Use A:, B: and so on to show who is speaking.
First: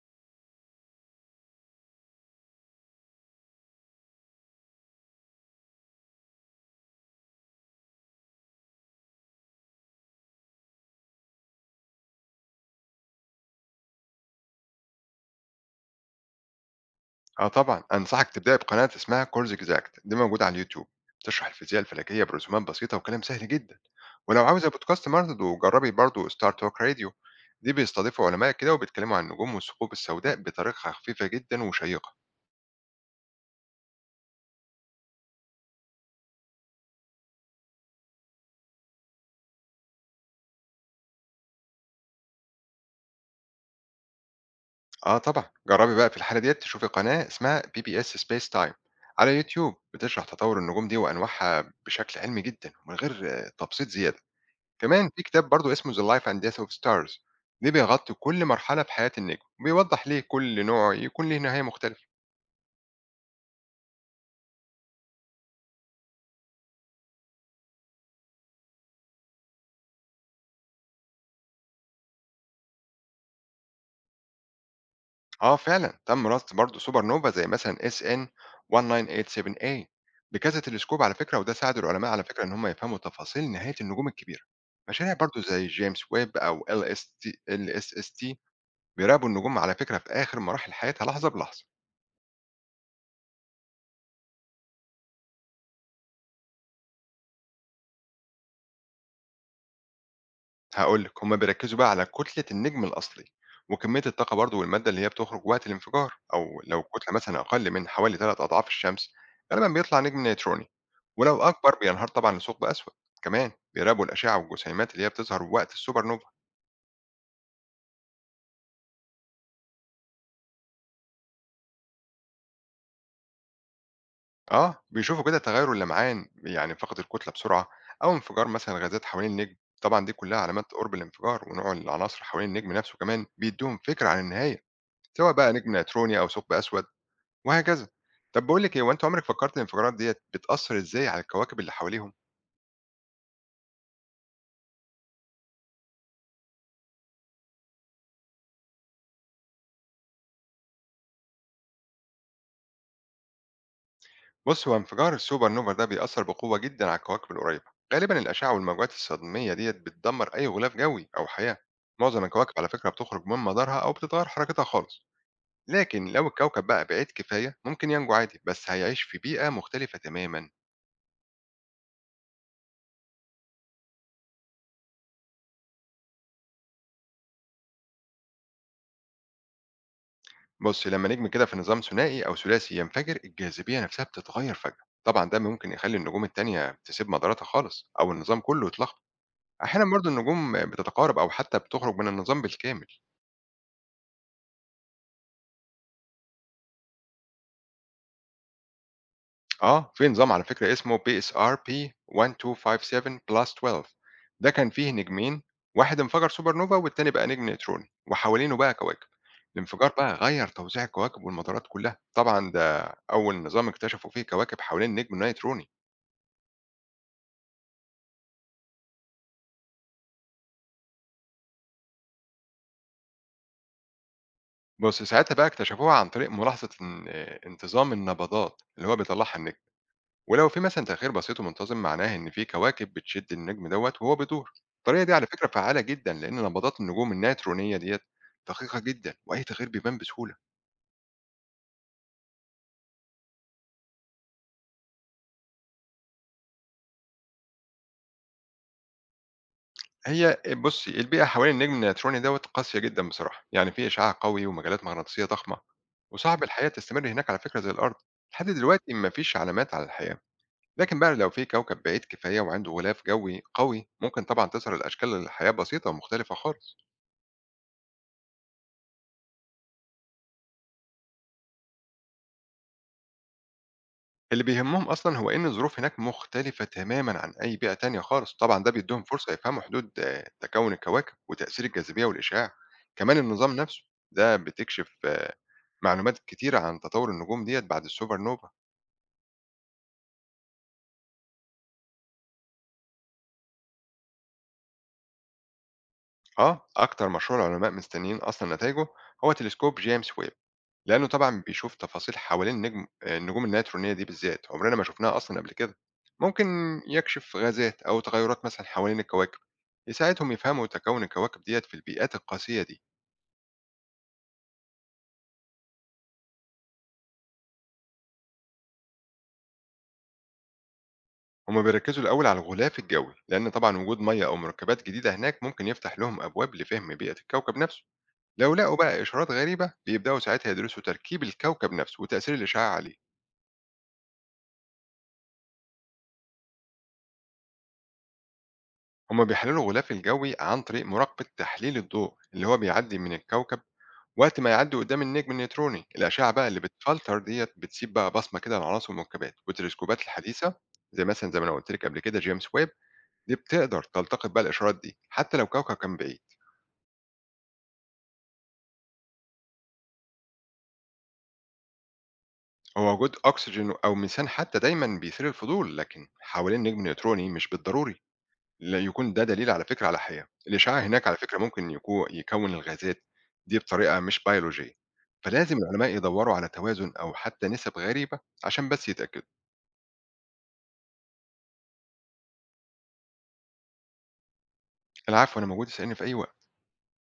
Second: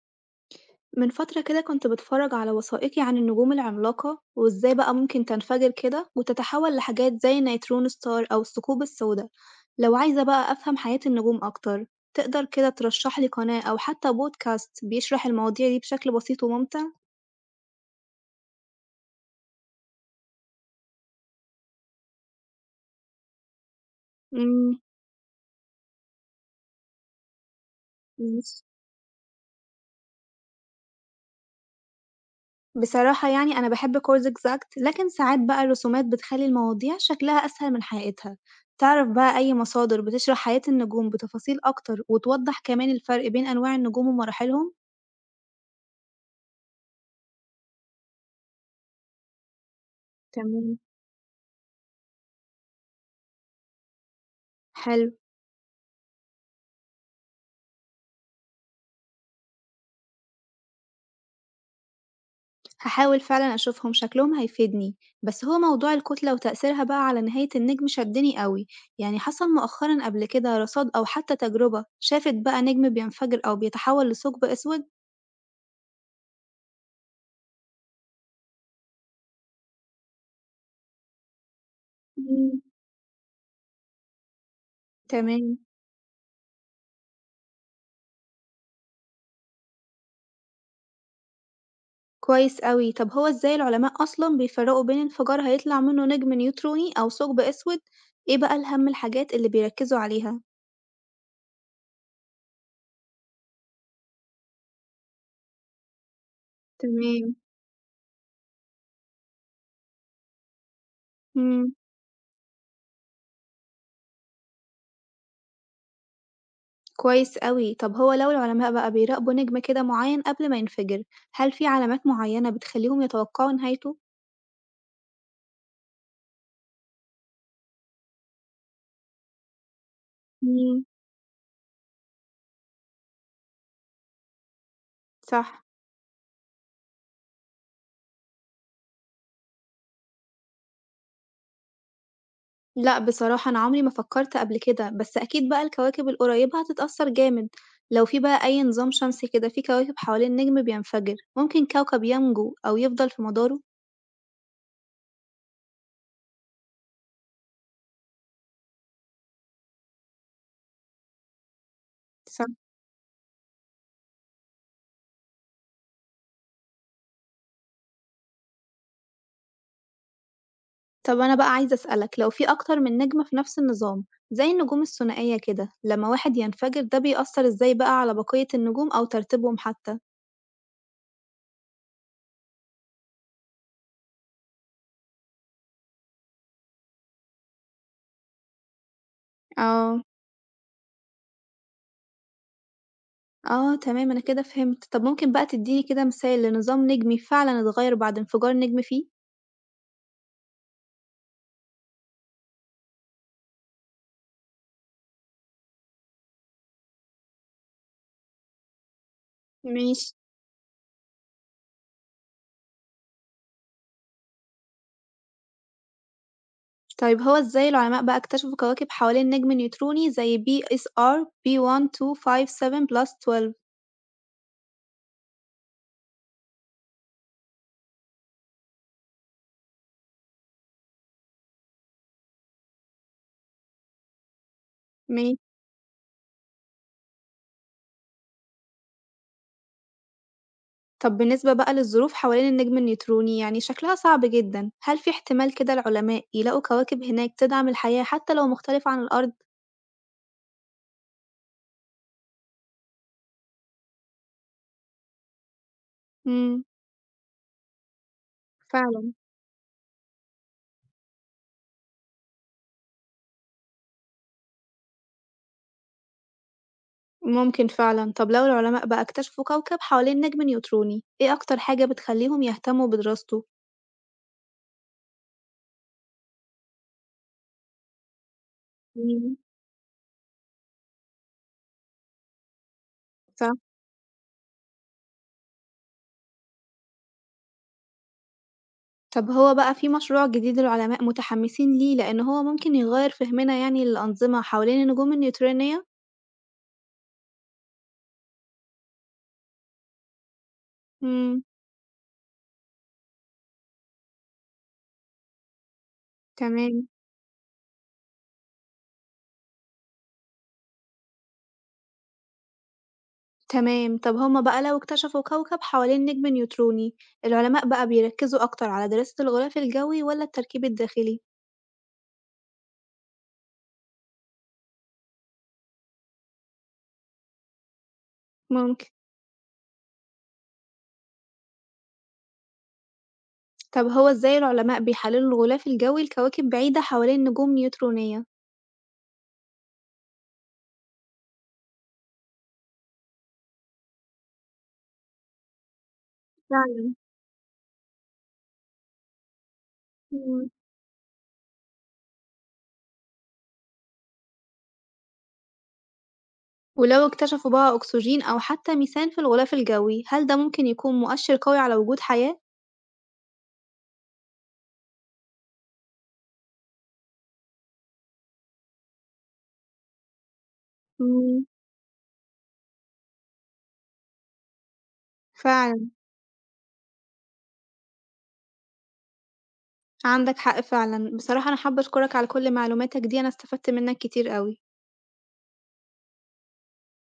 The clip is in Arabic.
A: من فترة كده كنت بتفرج على وثائقي عن النجوم العملاقة وإزاي بقى ممكن تنفجر كده وتتحول لحاجات زي النيترون ستار أو الثقوب السوداء. لو عايزة بقى أفهم حياة النجوم أكتر، تقدر كده ترشحلي قناة أو حتى بودكاست بيشرح المواضيع دي بشكل بسيط وممتع؟
B: آه طبعًا، أنصحك تبدأي بقناة اسمها كورزِك زاكت، دي موجودة على اليوتيوب، بتشرح الفيزياء الفلكية برسومات بسيطة وكلام سهل جدًا، ولو عاوزة
A: مم،
B: بودكاست برضه جربي برضه Star Talk Radio، دي بيستضيفوا علماء
A: ماشي.
B: كده وبيتكلموا عن النجوم والثقوب السوداء بطريقة خفيفة جدًا وشيقة.
A: بصراحة يعني أنا بحب كورز إكزاكت لكن ساعات بقى الرسومات بتخلي المواضيع شكلها أسهل من حقيقتها. تعرف بقى أي مصادر بتشرح حياة النجوم بتفاصيل أكتر وتوضح كمان الفرق بين أنواع النجوم ومراحلهم؟
B: آه طبعًا، جربي بقى في الحالة ديّة تشوفي قناة اسمها PBS Space Time على يوتيوب، بتشرح تطوّر
A: تمام،
B: النجوم دي وأنواعها بشكل علمي جدًا ومن غير تبسيط زيادة.
A: حلو.
B: كمان في كتاب برضه اسمه The Life and Death of Stars ده بيغطي كل مرحلة في حياة النجم وبيوضح ليه كل نوع يكون ليه نهاية مختلفة.
A: هاحاول فعلًا أشوفهم، شكلهم هيفيدني. بس هو موضوع الكتلة وتأثيرها بقى على نهاية النجم شدني أوي، يعني حصل مؤخرًا قبل كده رصاد أو حتى تجربة شافت بقى نجم بينفجر أو بيتحول لثقب أسود؟
B: اه فعلا تم رصد برضه سوبر نوفا زي مثلا اس ان 1987A بكذا تلسكوب على فكرة، وده ساعد العلماء على فكرة ان
A: إمم،
B: هم يفهموا تفاصيل نهاية النجوم الكبيرة. مشاريع برضه
A: تمام،
B: زي جيمس ويب او ال اس تي بيراقبوا النجوم على فكرة في اخر مراحل حياتها لحظة بلحظة.
A: كويس أوي. طب هو إزاي العلماء أصلًا بيفرقوا بين انفجار هيطلع منه نجم نيوتروني أو ثقب أسود؟ إيه بقى الأهم الحاجات اللي بيركزوا عليها؟
B: هقول لك هما بيركزوا بقى على كتلة النجم الأصلي وكمية الطاقة برضو والمادة اللي هي بتخرج وقت الانفجار، أو لو الكتلة
A: تمام،
B: مثلا أقل من حوالي ثلاث أضعاف الشمس غالبا بيطلع نجم نيتروني، ولو
A: إمم.
B: أكبر بينهار طبعا لثقب أسود. كمان بيراقبوا الأشعة والجسيمات اللي هي بتظهر وقت السوبر نوفا.
A: كويس أوي، طب هو لو العلماء بقى بيراقبوا نجم كده معين قبل ما ينفجر، هل في علامات معينة بتخليهم يتوقعوا نهايته؟
B: أه بيشوفوا كده تغير اللمعان، يعني فقد الكتلة بسرعة أو انفجار مثلا غازات حوالين النجم. طبعا دي كلها علامات
A: امم،
B: قرب الانفجار، ونوع العناصر حوالين النجم نفسه كمان بيدوهم فكرة عن النهاية، سواء بقى
A: صح.
B: نجم نيتروني أو ثقب أسود، وهكذا. طب باقول لِك إيه، هو أنتِ عمرِك فكرتِ الانفجارات ديّة بتأثّر إزاي على الكواكب اللي حواليهم؟
A: لأ بصراحة أنا عمري ما فكرت قبل كده، بس أكيد بقى الكواكب القريبة هتتأثر جامد، لو في بقى أي نظام شمسي كده فيه كواكب حوالين نجم بينفجر، ممكن كوكب ينجو أو يفضل في مداره؟
B: بُص، هو انفجار السوبر نوفا ده بيأثّر بقوة جدًا على الكواكب القريبة. غالبًا الأشعة والموجات الصدمية ديّة بتدمّر أي غلاف جوي أو حياة. معظم
A: صح.
B: الكواكب على فكرة بتخرج من مدارها أو بتتغيّر حركتها خالص. لكن لو الكوكب بقى بعيد كفاية ممكن ينجو عادي، بس هيعيش في بيئة مختلفة تمامًا.
A: طب أنا بقى عايزة أسألك لو في أكتر من نجم في نفس النظام زي النجوم الثنائية كده، لما واحد ينفجر ده بيأثر إزاي بقى على بقية النجوم أو ترتيبهم حتى؟
B: بُص، لمّا نجم كده في نظام ثنائي أو ثلاثي ينفجر، الجاذبية نفسها بتتغيّر فجأة. طبعًا ده ممكن يخلّي النجوم التانية تسيب مداراتها خالص أو النظام كُلّه يتلخ. أحيانًا
A: اه
B: برضه النجوم بتتقارب أو حتى بتخرج من النظام بالكامل.
A: آه، تمام، أنا كده فهمت. طب ممكن بقى تدّيني كده مثال لنظام نجمي فعلًا اتغيّر بعد انفجار نجم فيه؟
B: آه، في نظام على فكرة اسمه PSRP 1257+12، ده كان فيه نجمين، واحد انفجر سوبر نوفا والتاني بقى نجم نيوتروني، وحوالينه بقى كواكب. الانفجار
A: ماشي.
B: بقى غيّر توزيع الكواكب والمدارات كلها، طبعًا ده أول نظام اكتشفوا فيه كواكب حوالين النجم النيتروني.
A: طيب هو إزاي العلماء بقى اكتشفوا كواكب حوالين نجم نيوتروني زي BSR B1257+12؟
B: بُص، ساعتها بقى اكتشفوها عن طريق ملاحظة ان انتظام النبضات اللي هو بيطلّعها النجم. ولو في مثلا تأخير بسيط ومنتظم معناه إن في كواكب بتشد النجم دوت وهو بيدور. الطريقة دي على
A: ماشي.
B: فكرة فعالة جدا، لأن نبضات النجوم النيترونية ديت دقيقة جدا وأي تغيير بيبان بسهولة.
A: طب بالنسبة بقى للظروف حوالين النجم النيوتروني يعني شكلها صعب جدًا، هل في احتمال كده العلماء يلاقوا كواكب هناك تدعم الحياة حتى لو مختلفة عن الأرض؟
B: هي بصي البيئة حوالين النجم النيتروني دوت قاسية جدا بصراحة، يعني في إشعاع قوي ومجالات مغناطيسية ضخمة، وصعب
A: إمم،
B: الحياة تستمر هناك على فكرة زي الأرض. لحد دلوقتي
A: فعلًا.
B: مفيش علامات على الحياة، لكن بقى لو في كوكب بعيد كفاية وعنده غلاف جوي قوي ممكن طبعا تظهر الأشكال الحياة بسيطة ومختلفة خالص.
A: ممكن فعلا. طب لو العلماء بقى اكتشفوا كوكب حوالين نجم نيوتروني ايه اكتر حاجة بتخليهم يهتموا بدراسته؟
B: اللي بيهمهم أصلًا هو إن الظروف هناك مختلفة تمامًا عن أي بيئة تانية خالص، طبعًا ده بيدّيهم فرصة
A: مم.
B: يفهموا حدود تكوّن الكواكب وتأثير الجاذبية والإشعاع، كمان
A: ف...
B: النظام نفسه ده بتكشف معلومات كتيرة عن تطوّر النجوم ديّة بعد الSuper Nova.
A: طب هو بقى في مشروع جديد العلماء متحمسين ليه لأن هو ممكن يغير فهمنا يعني للأنظمة حوالين النجوم النيوترونية؟
B: آه، أكتر مشروع العلماء مستنيين أصلًا نتايجه هو تلسكوب جيمس ويب. لإنه طبعًا
A: امم،
B: بيشوف تفاصيل حوالين النجم النجوم النيترونية دي بالذات، عمرنا ما شُفناها أصلًا قبل كده. ممكن
A: تمام.
B: يكشف غازات أو تغيُّرات مثلًا حوالين الكواكب، يساعدهم يفهموا تكوُّن الكواكب ديّة في البيئات القاسية دي.
A: تمام، طب هما بقى لو اكتشفوا كوكب حوالين نجم نيوتروني العلماء بقى بيركزوا أكتر على دراسة الغلاف الجوي ولا التركيب الداخلي؟
B: هُم بيركّزوا الأول على الغلاف الجوي، لإن طبعًا وجود مَيّة أو مُركّبات جديدة هناك ممكن يفتح لهم أبواب لفهم بيئة الكوكب نَفْسه. لو لقوا
A: ممكن.
B: بقى إشارات غريبة، بيبدأوا ساعتها يدرسوا تركيب الكوكب نَفْسه وتأثير الإشعاع عليه.
A: طب هو ازاي العلماء بيحللوا الغلاف الجوي لكواكب بعيدة حوالين نجوم نيوترونية؟
B: هُم بيحلّلوا الغلاف الجوي عن طريق مراقبة تحليل الضوء اللي هو بيعدّي من الكوكب وقت ما يعدّي قدّام النجم النيوتروني، الأشعة بقى اللي بتفلتر ديّة بتسيب بقى بصمة كده للعناصر والمركبات، والتلسكوبات
A: إمم.
B: الحديثة زي مثلًا زي ما أنا قُلت لِك قبل كده جيمس ويب، دي بتقدر تلتقط بقى الإشارات دي، حتى لو كوكب كان بعيد.
A: ولو اكتشفوا بقى أكسجين أو حتى ميثان في الغلاف الجوي، هل ده ممكن يكون مؤشر قوي على وجود حياة؟
B: هو وجود أكسجين أو ميثان حتى دايمًا بيثير الفضول، لكن حوالين نجم نيوتروني مش بالضروري لا يكون ده دليل على فكرة على حياة. الإشعاع هناك على فكرة
A: إمم،
B: ممكن يكوّن الغازات دي بطريقة مش بيولوجية، فلازم
A: فعلًا،
B: العلماء يدوّروا على توازن أو حتى نسب غريبة عشان بس يتأكدوا.
A: عندك حق فعلًا. بصراحة أنا حابة أشكرك على كل معلوماتك دي، أنا استفدت منك كتير أوي.
B: العفو، أنا موجود اسأليني في أي وقت.